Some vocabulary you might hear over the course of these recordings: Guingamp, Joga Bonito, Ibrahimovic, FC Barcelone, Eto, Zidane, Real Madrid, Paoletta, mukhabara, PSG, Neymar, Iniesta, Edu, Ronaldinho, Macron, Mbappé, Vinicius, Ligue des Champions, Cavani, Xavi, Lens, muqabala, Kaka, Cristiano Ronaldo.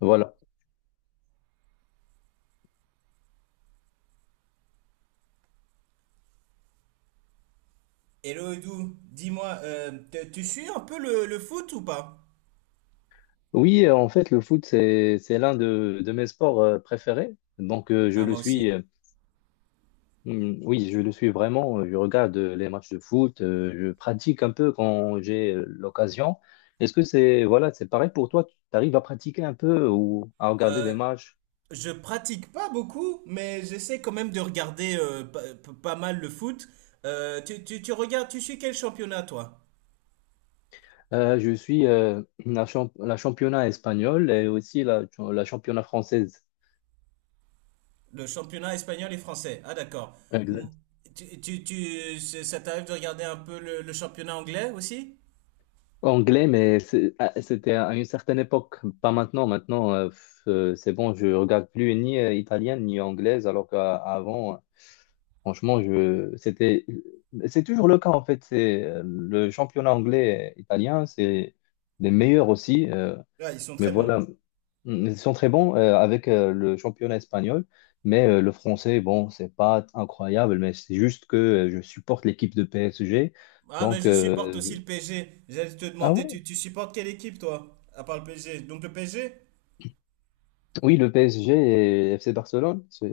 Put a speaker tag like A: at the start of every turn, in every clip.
A: Voilà.
B: Hello Edu, dis-moi, tu suis un peu le foot ou pas?
A: Oui, en fait, le foot, c'est l'un de mes sports préférés. Donc, je
B: Ah,
A: le
B: moi
A: suis,
B: aussi.
A: oui, je le suis vraiment. Je regarde les matchs de foot, je pratique un peu quand j'ai l'occasion. Est-ce que c'est, voilà, c'est pareil pour toi? Tu arrives à pratiquer un peu ou à regarder des
B: Euh,
A: matchs?
B: je pratique pas beaucoup, mais j'essaie quand même de regarder pas mal le foot. Tu regardes, tu suis quel championnat toi?
A: Je suis la, la championnat espagnole et aussi la, la championnat française.
B: Le championnat espagnol et français. Ah d'accord. Mou- ça t'arrive de regarder un peu le championnat anglais aussi?
A: Anglais, mais c'était à une certaine époque, pas maintenant. Maintenant, c'est bon, je regarde plus ni italienne ni anglaise, alors qu'avant, franchement, c'est toujours le cas en fait. C'est le championnat anglais et italien, c'est les meilleurs aussi. euh,
B: Ah, ils sont
A: mais
B: très bons.
A: voilà, Mm, ils sont très bons avec le championnat espagnol, mais le français, bon, c'est pas incroyable, mais c'est juste que je supporte l'équipe de PSG,
B: Ah, mais
A: donc.
B: je supporte aussi le PSG. J'allais te
A: Ah
B: demander,
A: ouais.
B: tu supportes quelle équipe toi? À part le PSG. Donc le PSG?
A: Oui, le PSG et FC Barcelone, c'est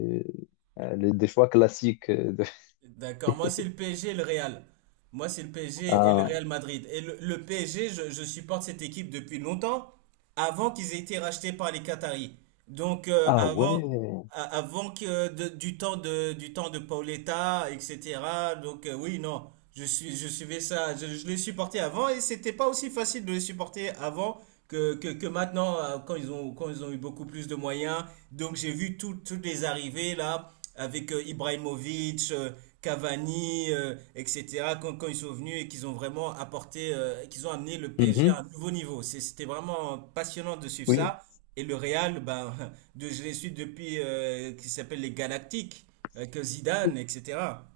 A: des choix classiques.
B: D'accord, moi c'est le PSG et le Real. Moi c'est le PSG et le
A: Ah,
B: Real Madrid. Et le PSG, je supporte cette équipe depuis longtemps, avant qu'ils aient été rachetés par les Qataris. Donc
A: ah
B: avant,
A: ouais.
B: du temps de Paoletta, etc. Donc oui, non, je suivais ça, je les supportais avant et c'était pas aussi facile de les supporter avant que maintenant quand ils ont eu beaucoup plus de moyens. Donc j'ai vu toutes les arrivées là avec Ibrahimovic, Cavani, etc., quand ils sont venus et qu'ils ont vraiment apporté, qu'ils ont amené le PSG à un
A: Mhm,
B: nouveau niveau. C'était vraiment passionnant de suivre
A: oui.
B: ça. Et le Real, ben, de, je les suis depuis, qui s'appelle les Galactiques, avec Zidane, etc.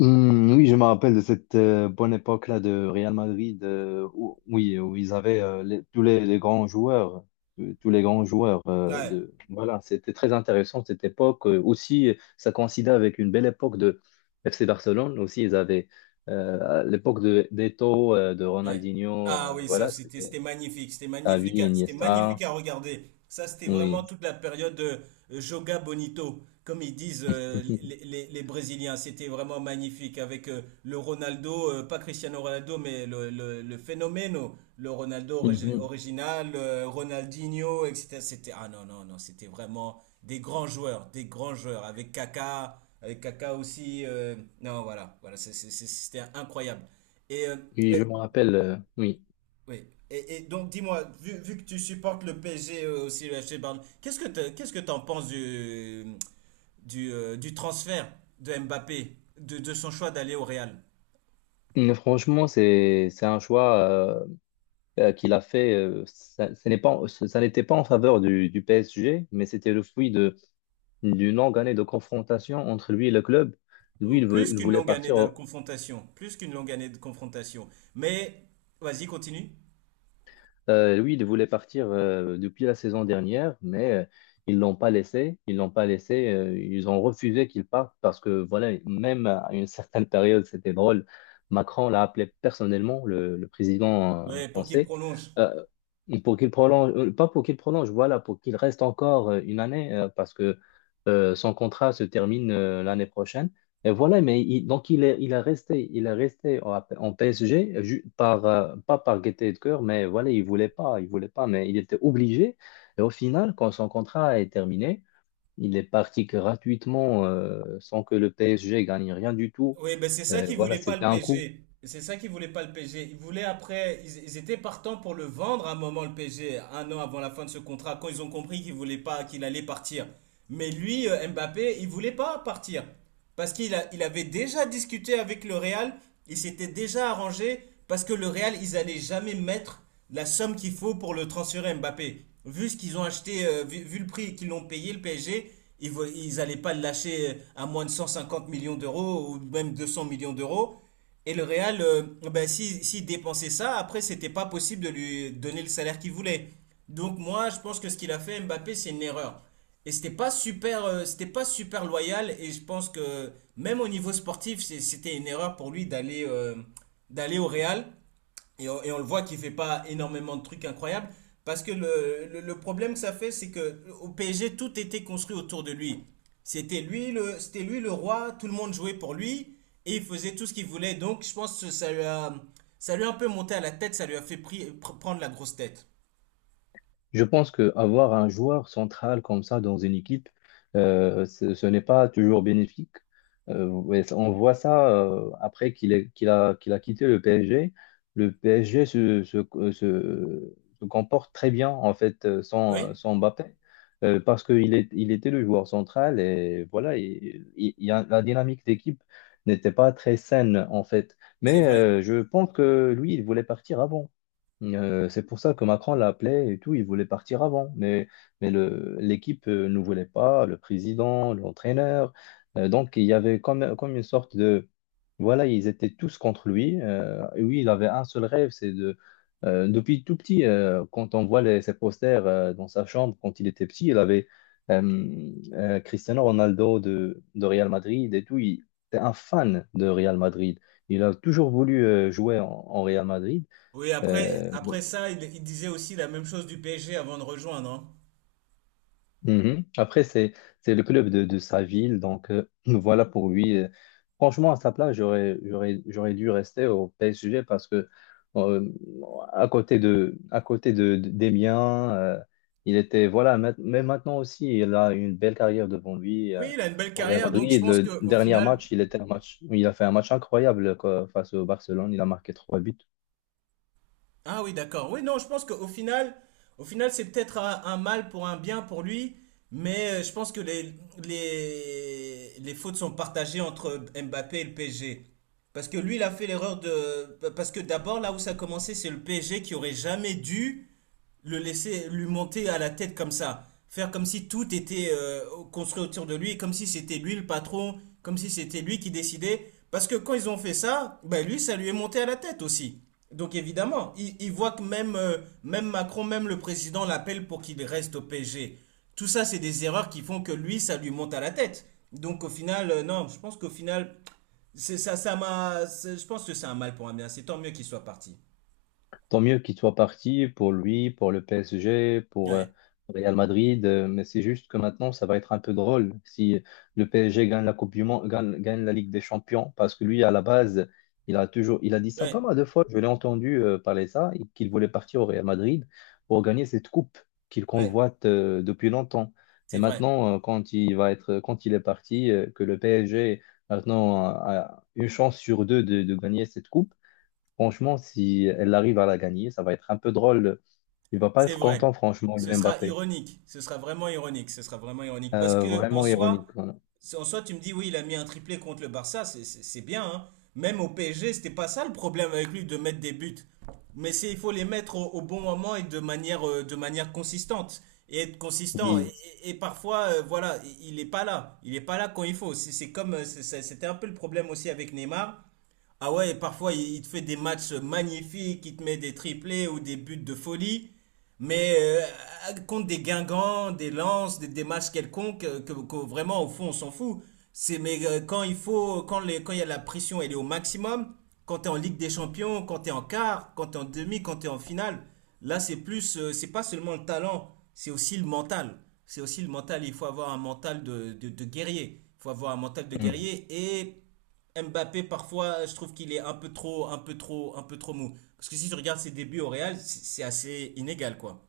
A: Hmm, oui, je me rappelle de cette bonne époque-là de Real Madrid, où, oui, où ils avaient tous les grands joueurs, tous les grands joueurs
B: Ouais.
A: de. Voilà, c'était très intéressant cette époque. Aussi, ça coïncidait avec une belle époque de FC Barcelone. Aussi, ils avaient à l'époque de d'Eto, de
B: Ouais.
A: Ronaldinho.
B: Ah oui, ça
A: Voilà,
B: c'était
A: c'était
B: c'était magnifique, c'était
A: Xavi,
B: magnifique, c'était
A: Iniesta,
B: magnifique à regarder. Ça c'était vraiment
A: oui.
B: toute la période Joga Bonito, comme ils disent les Brésiliens. C'était vraiment magnifique avec le Ronaldo, pas Cristiano Ronaldo, mais le phénomène, le Ronaldo
A: Mhm.
B: original, Ronaldinho, etc. C'était ah non non non, c'était vraiment des grands joueurs avec Kaka aussi. Non voilà voilà, c'était incroyable. Et
A: Oui, je me rappelle, oui.
B: oui. Et donc, dis-moi, vu que tu supportes le PSG aussi, le FC Barcelone, qu'est-ce que t'en penses du transfert de Mbappé, de son choix d'aller au Real?
A: Mais franchement, c'est un choix qu'il a fait. Ça ce n'est pas, ça n'était pas en faveur du PSG, mais c'était le fruit de d'une longue année de confrontation entre lui et le club. Lui,
B: Plus
A: il
B: qu'une
A: voulait
B: longue année de
A: partir.
B: confrontation, plus qu'une longue année de confrontation. Mais, vas-y, continue.
A: Oui, il voulait partir depuis la saison dernière, mais Ils l'ont pas laissé. Ils ont refusé qu'il parte parce que voilà, même à une certaine période, c'était drôle. Macron l'a appelé personnellement, le président
B: Ouais, pour qu'il
A: français,
B: prolonge.
A: euh, pour qu'il prolonge, pas pour qu'il prolonge, voilà, pour qu'il reste encore une année parce que son contrat se termine l'année prochaine. Et voilà, donc il est resté en, en PSG pas par gaieté de cœur, mais voilà, il voulait pas, mais il était obligé. Et au final, quand son contrat est terminé, il est parti gratuitement, sans que le PSG gagne rien du tout.
B: Oui, ben c'est ça
A: Et
B: qu'ils
A: voilà,
B: voulaient pas
A: c'était
B: le
A: un coup.
B: PG. C'est ça qu'ils voulaient pas le PG. Ils voulaient après, ils étaient partants pour le vendre à un moment le PG, un an avant la fin de ce contrat, quand ils ont compris qu'il voulait pas, qu'il allait partir. Mais lui, Mbappé, il voulait pas partir parce il avait déjà discuté avec le Real. Il s'était déjà arrangé parce que le Real, ils allaient jamais mettre la somme qu'il faut pour le transférer Mbappé. Vu ce qu'ils ont acheté, vu le prix qu'ils l'ont payé, le PSG, ils allaient pas le lâcher à moins de 150 millions d'euros ou même 200 millions d'euros. Et le Real, ben, si, s'il dépensait ça, après, c'était pas possible de lui donner le salaire qu'il voulait. Donc moi, je pense que ce qu'il a fait, Mbappé, c'est une erreur. Et c'était pas super loyal. Et je pense que même au niveau sportif, c'était une erreur pour lui d'aller d'aller au Real. Et on le voit qu'il ne fait pas énormément de trucs incroyables. Parce que le problème que ça fait, c'est que au PSG, tout était construit autour de lui. C'était lui le roi, tout le monde jouait pour lui et il faisait tout ce qu'il voulait. Donc je pense que ça lui a un peu monté à la tête, ça lui a fait prendre la grosse tête.
A: Je pense qu'avoir un joueur central comme ça dans une équipe, ce n'est pas toujours bénéfique. Ouais, on voit ça après qu'il a quitté le PSG. Le PSG se comporte très bien en fait
B: Oui,
A: sans Mbappé parce il était le joueur central et voilà, la dynamique d'équipe n'était pas très saine en fait.
B: c'est
A: Mais
B: vrai.
A: je pense que lui, il voulait partir avant. C'est pour ça que Macron l'appelait et tout, il voulait partir avant. Mais le, l'équipe ne voulait pas, le président, l'entraîneur. Donc il y avait comme, comme une sorte de… Voilà, ils étaient tous contre lui. Et oui, il avait un seul rêve, c'est de… depuis tout petit, quand on voit ses posters dans sa chambre, quand il était petit, il avait Cristiano Ronaldo de Real Madrid et tout. Il était un fan de Real Madrid. Il a toujours voulu jouer en Real Madrid.
B: Oui, après,
A: Euh,
B: après ça, il disait aussi la même chose du PSG avant de rejoindre, hein.
A: Mhm. Après, c'est le club de sa ville, donc voilà pour lui. Franchement, à sa place, j'aurais dû rester au PSG parce que euh, à côté des miens, il était voilà. Mais maintenant aussi, il a une belle carrière devant lui.
B: Oui, il a une belle
A: Au Real
B: carrière, donc je
A: Madrid,
B: pense
A: le
B: qu'au
A: dernier
B: final,
A: match, il a fait un match incroyable quoi, face au Barcelone. Il a marqué trois buts.
B: ah oui, d'accord. Oui, non, je pense qu'au final, au final, c'est peut-être un mal pour un bien pour lui, mais je pense que les fautes sont partagées entre Mbappé et le PSG. Parce que lui, il a fait l'erreur de... Parce que d'abord, là où ça a commencé, c'est le PSG qui aurait jamais dû le laisser lui monter à la tête comme ça, faire comme si tout était construit autour de lui, comme si c'était lui le patron, comme si c'était lui qui décidait. Parce que quand ils ont fait ça, ben lui, ça lui est monté à la tête aussi. Donc évidemment, il voit que même Macron, même le président l'appelle pour qu'il reste au PSG. Tout ça, c'est des erreurs qui font que lui, ça lui monte à la tête. Donc au final, non, je pense qu'au final, ça, ça m'a, je pense que c'est un mal pour un bien. C'est tant mieux qu'il soit parti.
A: Tant mieux qu'il soit parti pour lui, pour le PSG, pour
B: Ouais,
A: Real Madrid, mais c'est juste que maintenant, ça va être un peu drôle si le PSG gagne la Coupe du Monde, gagne la Ligue des Champions, parce que lui, à la base, il a dit ça
B: ouais,
A: pas mal de fois, je l'ai entendu parler ça, et qu'il voulait partir au Real Madrid pour gagner cette coupe qu'il
B: ouais,
A: convoite depuis longtemps. Et
B: c'est vrai.
A: maintenant, quand il est parti, que le PSG maintenant a une chance sur deux de gagner cette coupe. Franchement, si elle arrive à la gagner, ça va être un peu drôle. Il va pas
B: C'est
A: être
B: vrai.
A: content, franchement,
B: Ce
A: le
B: sera
A: Mbappé.
B: ironique. Ce sera vraiment ironique. Ce sera vraiment ironique. Parce que
A: Vraiment ironique. Voilà.
B: en soi, tu me dis, oui, il a mis un triplé contre le Barça, c'est bien, hein. Même au PSG, c'était pas ça le problème avec lui de mettre des buts. Mais c'est, il faut les mettre au bon moment et de manière consistante. Et être consistant.
A: Oui.
B: Et parfois, voilà, il n'est pas là. Il n'est pas là quand il faut. C'est comme, c'était un peu le problème aussi avec Neymar. Ah ouais, parfois il te fait des matchs magnifiques, il te met des triplés ou des buts de folie, mais contre des Guingamp, des Lens, des matchs quelconques, que vraiment au fond on s'en fout. C'est mais quand il faut, quand il y a la pression, elle est au maximum. Quand t'es en Ligue des Champions, quand t'es en quart, quand t'es en demi, quand t'es en finale, là c'est plus, c'est pas seulement le talent, c'est aussi le mental. C'est aussi le mental. Il faut avoir un mental de guerrier. Il faut avoir un mental de
A: Mm.
B: guerrier et Mbappé, parfois, je trouve qu'il est un peu trop, un peu trop, un peu trop mou. Parce que si je regarde ses débuts au Real, c'est assez inégal, quoi.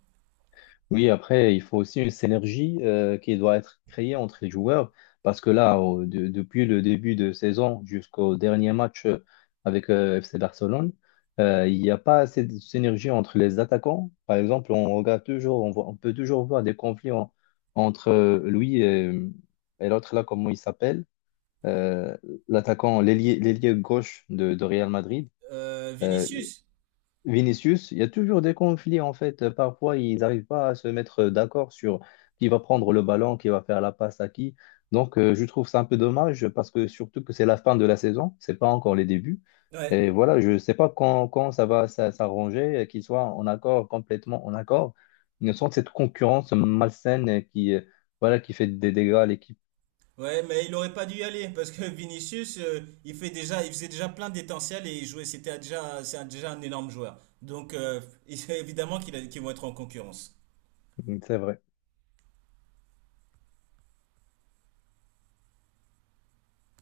A: Oui, après, il faut aussi une synergie qui doit être créée entre les joueurs. Parce que là, depuis le début de saison jusqu'au dernier match avec FC Barcelone, il n'y a pas assez de synergie entre les attaquants. Par exemple, on peut toujours voir des conflits entre lui et l'autre là, comment il s'appelle euh, l'attaquant, l'ailier gauche de Real Madrid. Euh,
B: Vinicius?
A: Vinicius, il y a toujours des conflits en fait. Parfois, ils n'arrivent pas à se mettre d'accord sur qui va prendre le ballon, qui va faire la passe à qui. Donc, je trouve ça un peu dommage parce que surtout que c'est la fin de la saison, c'est pas encore les débuts.
B: Ouais.
A: Et voilà, je ne sais pas quand ça va s'arranger, qu'ils soient en accord, complètement en accord. Il y a cette concurrence malsaine qui, voilà, qui fait des dégâts à l'équipe.
B: Ouais, mais il aurait pas dû y aller parce que Vinicius, il fait déjà, il faisait déjà plein d'étincelles et il jouait, c'était déjà, déjà un énorme joueur. Donc, évidemment qu'ils vont être en concurrence.
A: C'est vrai.